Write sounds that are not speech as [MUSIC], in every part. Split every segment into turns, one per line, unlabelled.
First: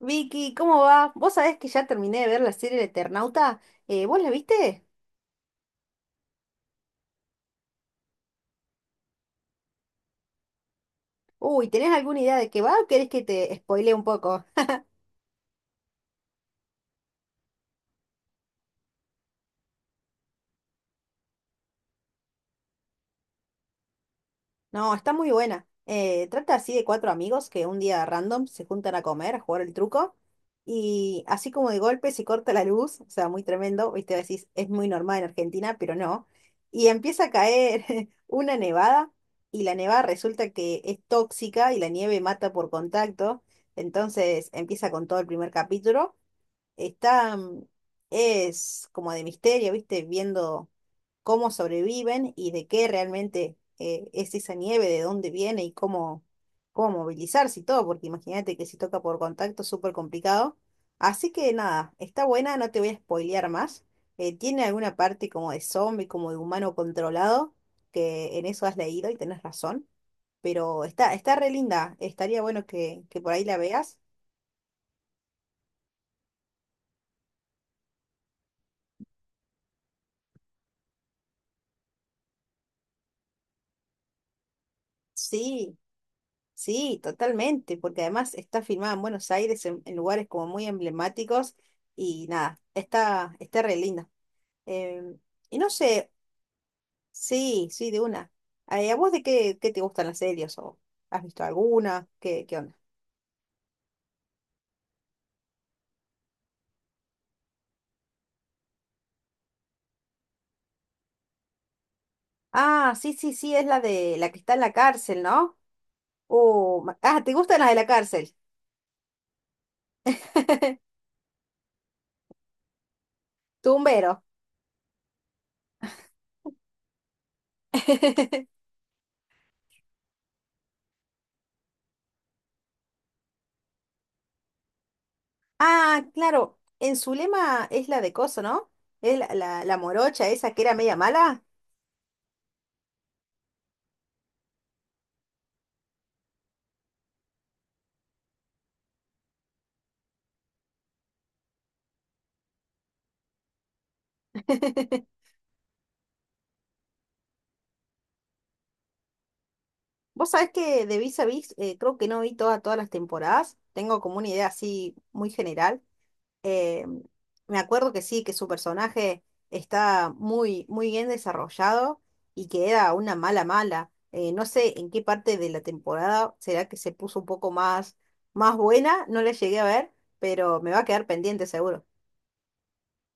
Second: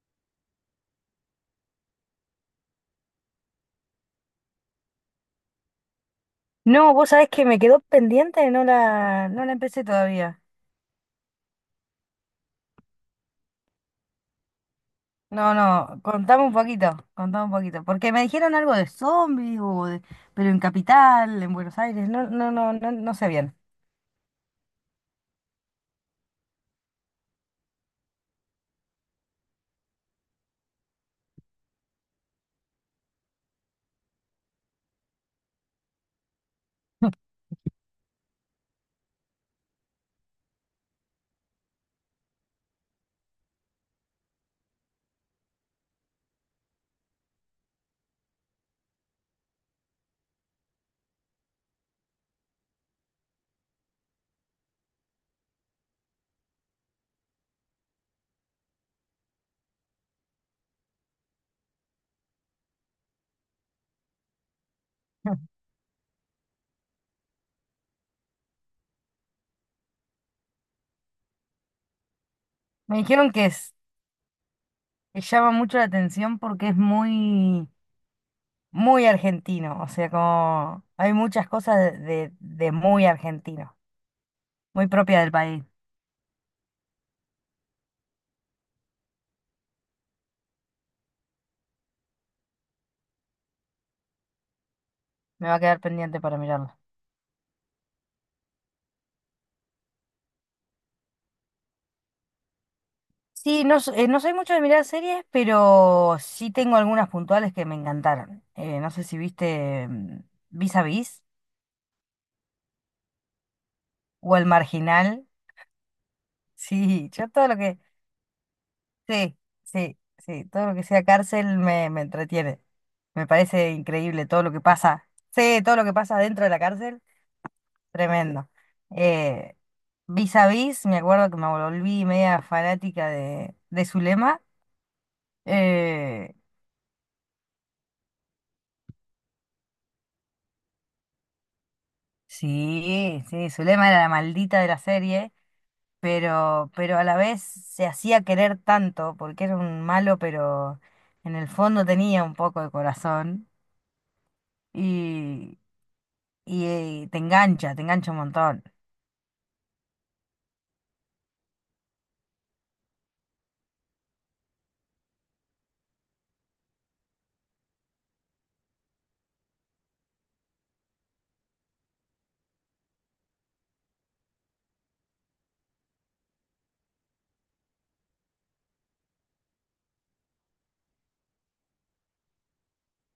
Vicky, ¿cómo va? Vos sabés que ya terminé de ver la serie El Eternauta. ¿Vos la viste?
No, vos sabés que me quedó pendiente, no la empecé todavía.
Uy, ¿tenés alguna idea de qué va o querés que te spoile un poco?
No, no, contame un poquito, contame un poquito. Porque me dijeron algo de zombies, pero en Capital, en Buenos Aires, no sé bien.
No, está muy buena. Trata así de cuatro amigos que un día random se juntan a comer, a jugar el truco, y así como de golpe se corta la luz, o sea, muy tremendo, viste, decís, es muy normal en Argentina, pero no. Y empieza a caer [LAUGHS] una nevada, y la nevada resulta que es tóxica y la nieve mata por contacto, entonces empieza con todo el primer capítulo. Está, es como de misterio, ¿viste? Viendo cómo sobreviven y de qué realmente es esa nieve, de dónde viene y cómo, cómo movilizarse y todo, porque imagínate que si toca por contacto es súper complicado. Así que nada, está buena, no te voy a spoilear más. Tiene alguna parte como de
[LAUGHS]
zombie, como de humano controlado, que en eso has leído y tenés razón. Pero está, está re linda, estaría bueno
Me
que por
dijeron
ahí la veas.
que llama mucho la atención porque es muy argentino. O sea, como hay muchas cosas de muy argentino, muy propia del país.
Sí. Sí, totalmente, porque además está filmada en Buenos Aires, en lugares como muy emblemáticos, y nada, está, está re linda. Em,
Me va
y
a
no
quedar
sé,
pendiente para mirarlo.
sí, sí, de una. ¿A vos de qué, qué te gustan las series? ¿O has visto alguna? ¿Qué, qué onda?
Sí, no, no soy mucho de mirar series, pero sí tengo algunas puntuales que me encantaron. No sé si viste Vis a Vis
Ah, sí, sí, sí, es la de la
o
que
El
está en la cárcel,
Marginal. [LAUGHS]
¿no? Oh, ma-
Sí,
ah,
yo
¿te
todo lo
gustan las de
que...
la cárcel?
Sí, sí, sí, todo lo que
[LAUGHS]
sea cárcel me entretiene. Me parece
Tumbero.
increíble todo lo que pasa. Sí, todo lo que pasa dentro de la cárcel, tremendo.
[LAUGHS]
Eh, Vis a Vis, me acuerdo que me volví media fanática de Zulema.
Ah,
Eh,
claro, en Zulema es la de coso, ¿no? Es la morocha esa que era media mala.
Sí, sí, Zulema era la maldita de la serie, pero a la vez se hacía querer tanto, porque era un malo, pero en el fondo tenía un poco de corazón
[LAUGHS]
y, y te engancha un montón.
Vos sabés que de Vis a Vis creo que no vi toda- todas las temporadas, tengo como una idea así muy general. Eh, Me acuerdo que sí, que su personaje está muy, muy bien desarrollado y que era una mala mala. No sé en qué parte de la temporada será que se puso un poco más, más buena, no la llegué a ver, pero me va a quedar pendiente seguro.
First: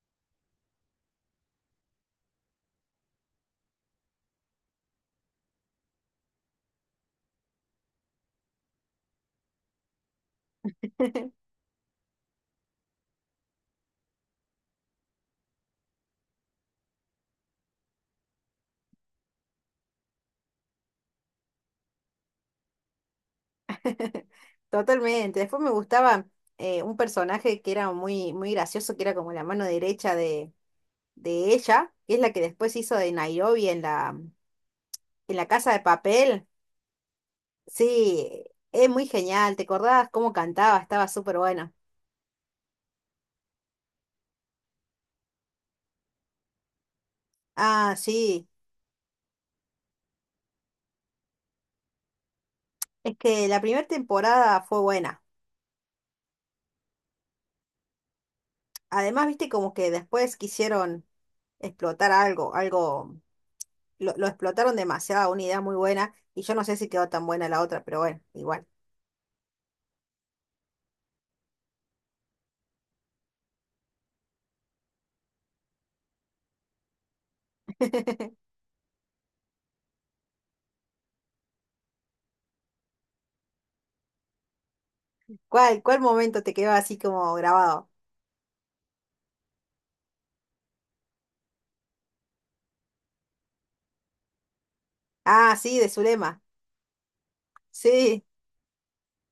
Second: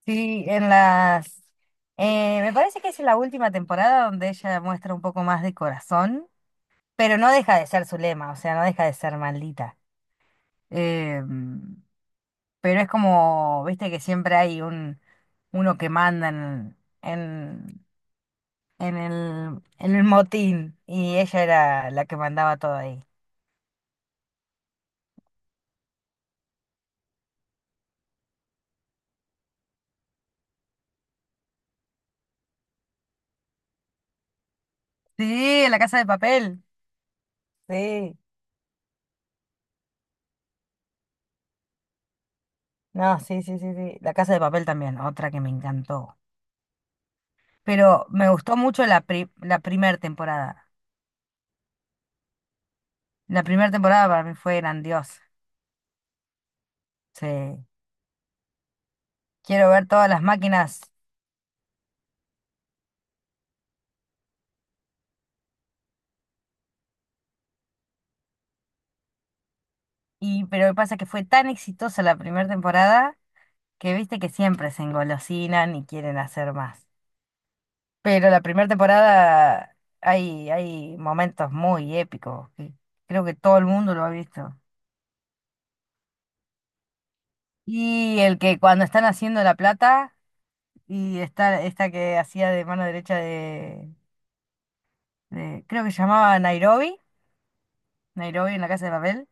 Sí, en las... me parece que es en la última temporada donde ella muestra un poco más de corazón, pero no deja de ser Zulema, o sea, no deja de ser maldita. Em, pero es como, viste que siempre hay uno que manda en, en el motín y ella era la que mandaba todo ahí.
[LAUGHS] Totalmente. Después me gustaba un personaje que era muy, muy gracioso, que era como la mano derecha de ella, que es la que después hizo de Nairobi en la
Sí,
Casa
La
de
Casa de
Papel.
Papel. Sí,
Sí, es muy genial, ¿te acordás cómo cantaba? Estaba súper buena.
no, sí, sí, sí, sí. La Casa de Papel también, otra que me encantó.
Ah,
Pero me
sí,
gustó mucho la primera temporada.
es
La
que la
primera
primera
temporada para mí fue
temporada fue
grandiosa.
buena.
Sí,
Además, viste
quiero
como
ver
que
todas las
después
máquinas.
quisieron explotar algo, algo, lo explotaron demasiado, una idea muy buena, y yo no sé si quedó tan buena la otra, pero bueno, igual.
Y, pero lo que pasa es que fue tan exitosa la primera temporada que viste que siempre se engolosinan y quieren hacer más. Pero
[LAUGHS]
la primera temporada hay, hay momentos muy épicos, que creo que todo el mundo lo ha visto.
¿Cuál, cuál momento te quedó así como grabado?
Y el que cuando están haciendo la plata, y está esta que hacía de mano derecha de,
Ah,
de-
sí,
creo
de
que se llamaba
Zulema.
Nairobi,
Sí.
Nairobi en la casa de papel,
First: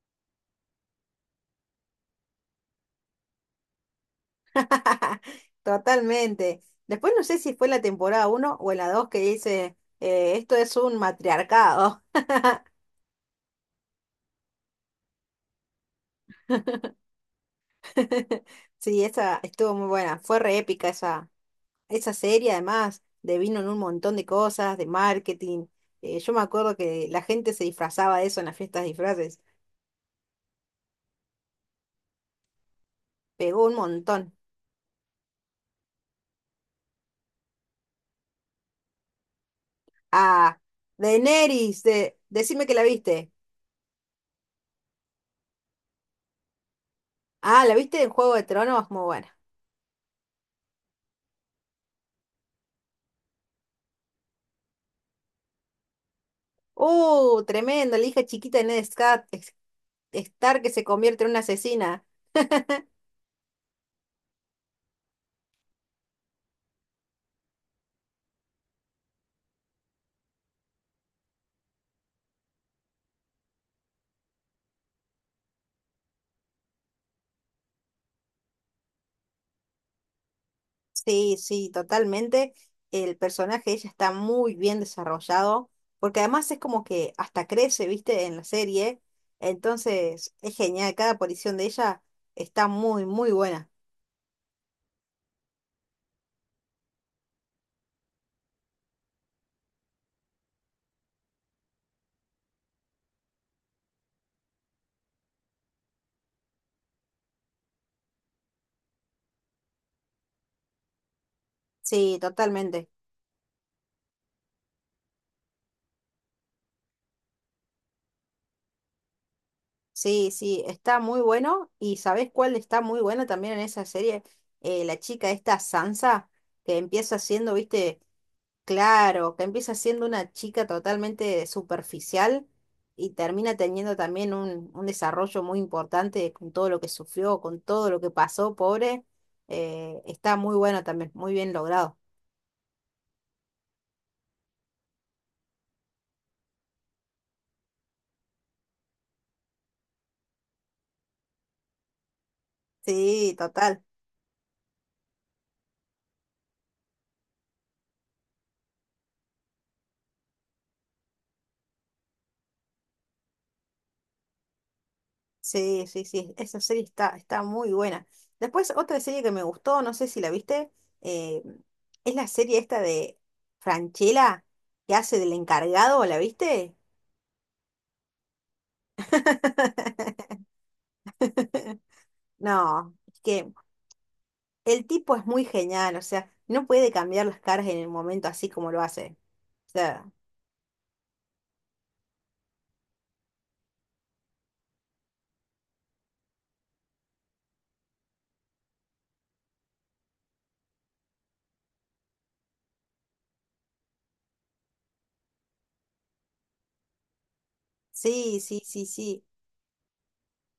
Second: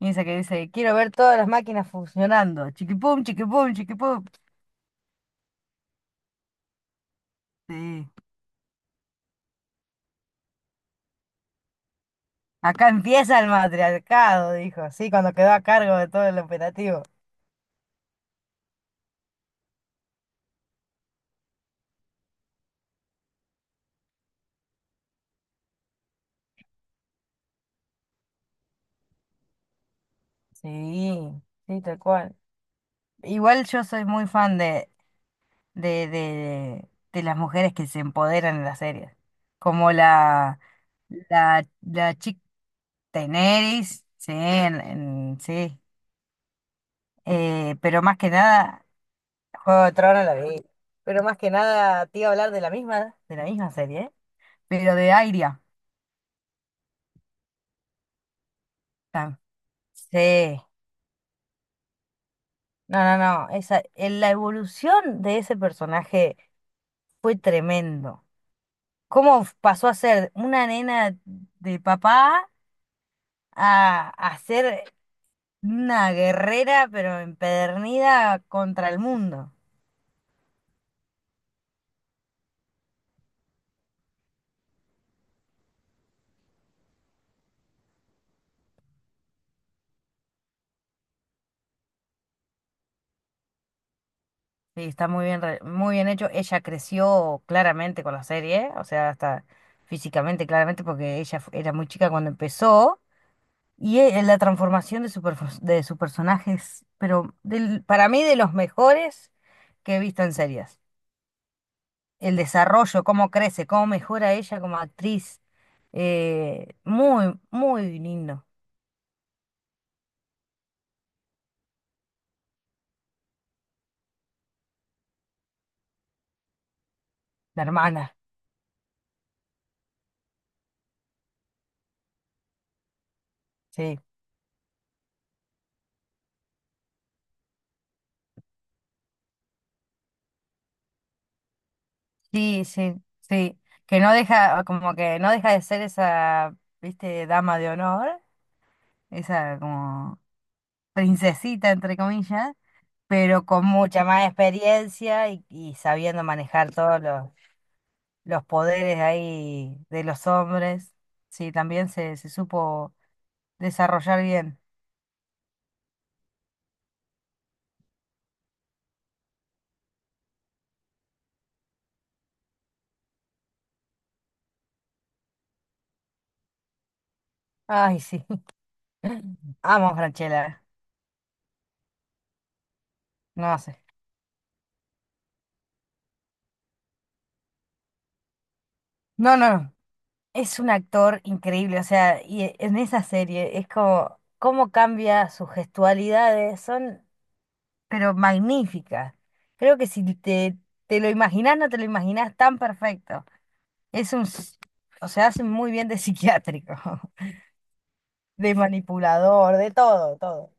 y esa que dice, quiero ver todas las máquinas funcionando, chiquipum, chiquipum, chiquipum.
[LAUGHS] Totalmente. Después no sé si fue la
Sí.
temporada uno o en la 2 que dice, esto es un matriarcado. [LAUGHS]
Acá empieza el matriarcado, dijo, sí, cuando quedó a cargo de todo el operativo.
Sí, esa estuvo muy buena. Fue re épica esa, esa serie, además, devino en un montón de cosas, de marketing. Yo me acuerdo que la gente se disfrazaba de eso en las fiestas de disfraces.
Sí, sí, tal cual.
Pegó
Igual
un
yo soy muy
montón.
fan de las mujeres que se empoderan en las series. Como
Ah, Daenerys,
la
de,
chica
decime que la viste.
Daenerys, sí, sí.
Ah, ¿la viste
Pero
en
más que
Juego de
nada,
Tronos? Muy buena.
Juego de Tronos la vi. Pero más que nada te iba a hablar de la misma serie, ¿eh? Pero de Airia.
¡Uh, tremendo! La hija chiquita de Ned Scar-
tam-
es-
Sí.
Stark que se convierte en una asesina.
No, no, no. Esa, en la evolución de ese personaje fue tremendo. Cómo pasó a ser una nena de papá a ser una guerrera, pero empedernida contra el mundo.
Sí, sí, totalmente. El personaje de ella está muy bien desarrollado, porque además es como que hasta crece, ¿viste? En la serie. Entonces, es genial. Cada aparición de ella está muy, muy buena.
Sí, está muy bien, muy bien hecho. Ella creció claramente con la serie, o sea, hasta físicamente, claramente, porque era muy chica cuando empezó. Y la transformación de su personaje es, pero para mí, de los mejores que he visto en series.
Sí,
El
totalmente.
desarrollo, cómo crece, cómo mejora ella como actriz. Muy, muy lindo,
Sí, sí, está muy bueno. ¿Y sabés cuál está muy buena también en esa serie? La chica esta Sansa, que empieza siendo,
la
¿viste?
hermana.
Claro, que empieza siendo una chica totalmente superficial y termina teniendo
Sí,
también un desarrollo muy importante con todo lo que sufrió, con todo lo que pasó, pobre. Eh, está muy bueno también, muy bien logrado.
sí, sí, sí. Que no deja, como que no deja de ser esa, viste, dama de honor, esa como princesita, entre comillas,
Sí,
pero con
total.
mucha más experiencia y sabiendo manejar todos los poderes ahí de los hombres. Sí, también se supo desarrollar bien.
Sí, sí, sí. Esa serie está, está muy buena. Después, otra serie que me gustó, no sé si la viste, eh, es la serie esta de Franchella, que hace del encargado, ¿la viste?
Ay, sí. Amo a
[LAUGHS]
Franchella,
No, es que
no sé.
el tipo es muy genial, o sea, no puede cambiar las caras en el momento así como lo hace.
No, no,
O
no.
sea,
Es un actor increíble, o sea, en esa serie es como cómo cambia sus gestualidades, son pero magníficas. Creo que si te, te lo imaginás, no te lo imaginás tan perfecto. Es un, s- o sea, hace muy bien de psiquiátrico, [LAUGHS]
sí,
de
sí, sí, sí.
manipulador, de todo, todo.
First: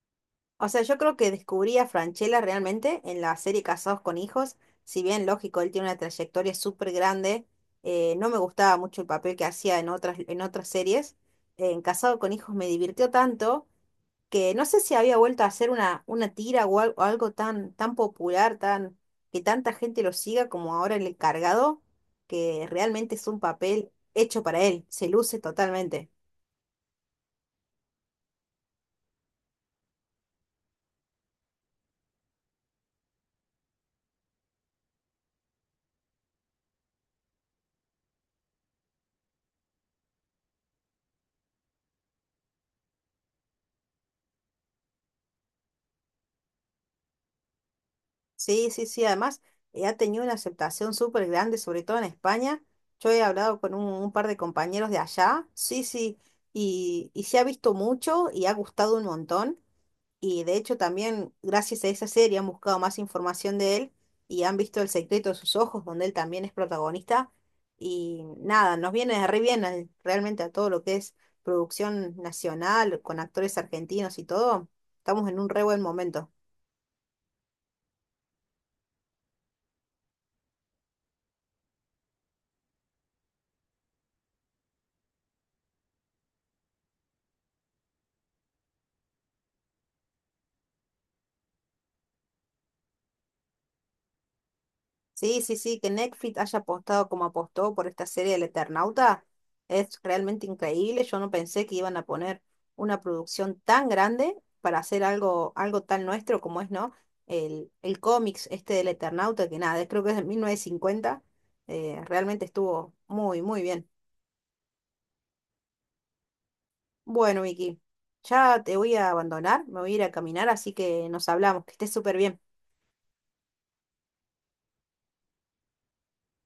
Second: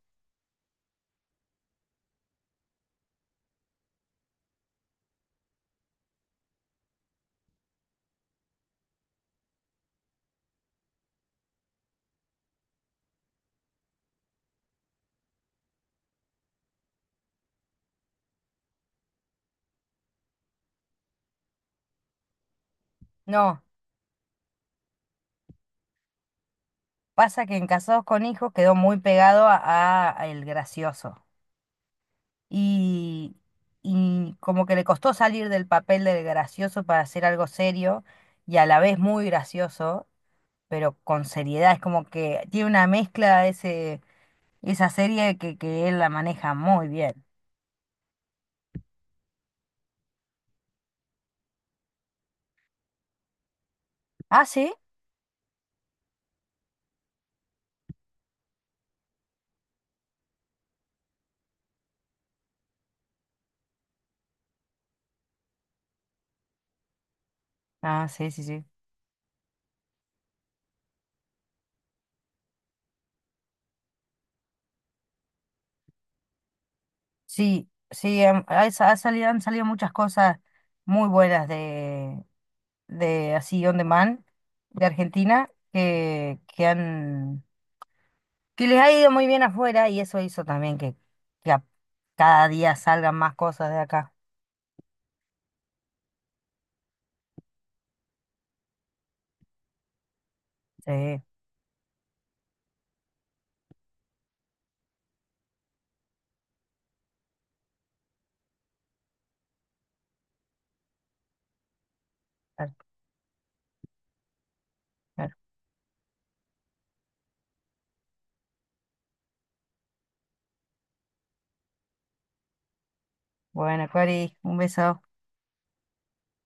O sea, yo creo que descubrí a Francella realmente en la serie Casados con Hijos. Si bien, lógico, él tiene una trayectoria súper grande, no me gustaba mucho el papel que hacía en otras series. En Casado con Hijos me divirtió tanto que no sé si había vuelto a hacer una tira o al- o algo, tan, tan popular, tan, que tanta gente lo siga como ahora el encargado, que realmente es un
No,
papel hecho para él, se luce totalmente.
pasa que en Casados con Hijos quedó muy pegado a el gracioso. Y, y como que le costó salir del papel del gracioso para hacer algo serio y a la vez muy gracioso, pero con seriedad. Es como que tiene una mezcla esa serie que él la maneja muy bien.
Sí, sí, sí, además ha tenido una aceptación súper grande, sobre todo en España. Yo he hablado con un par de
Ah, sí.
compañeros de allá, sí, sí, y se ha visto mucho y ha gustado un montón. Y de hecho también gracias a esa serie han buscado más información de él y han visto El secreto de sus ojos, donde él también es protagonista.
Ah,
Y
sí, sí, sí.
nada, nos viene re bien al- realmente a todo lo que es producción nacional, con actores argentinos y todo. Estamos en un re buen momento.
Sí, sí, ha salido, han salido muchas cosas muy buenas de así on demand de Argentina que han que les ha ido muy bien afuera y eso hizo también que cada día salgan más cosas de acá.
Sí, sí, sí, que Netflix haya apostado como apostó por esta serie del Eternauta es realmente increíble. Yo
Sí,
no pensé que iban a poner una producción tan grande para hacer algo, algo tan nuestro como es, ¿no? El cómics este del Eternauta, que nada, creo que es de 1950. Eh, realmente
claro,
estuvo muy, muy bien.
claro.
Bueno, Vicky, ya te voy a abandonar, me voy a ir a caminar, así que nos hablamos, que estés súper bien.
Bueno, Cori, un beso.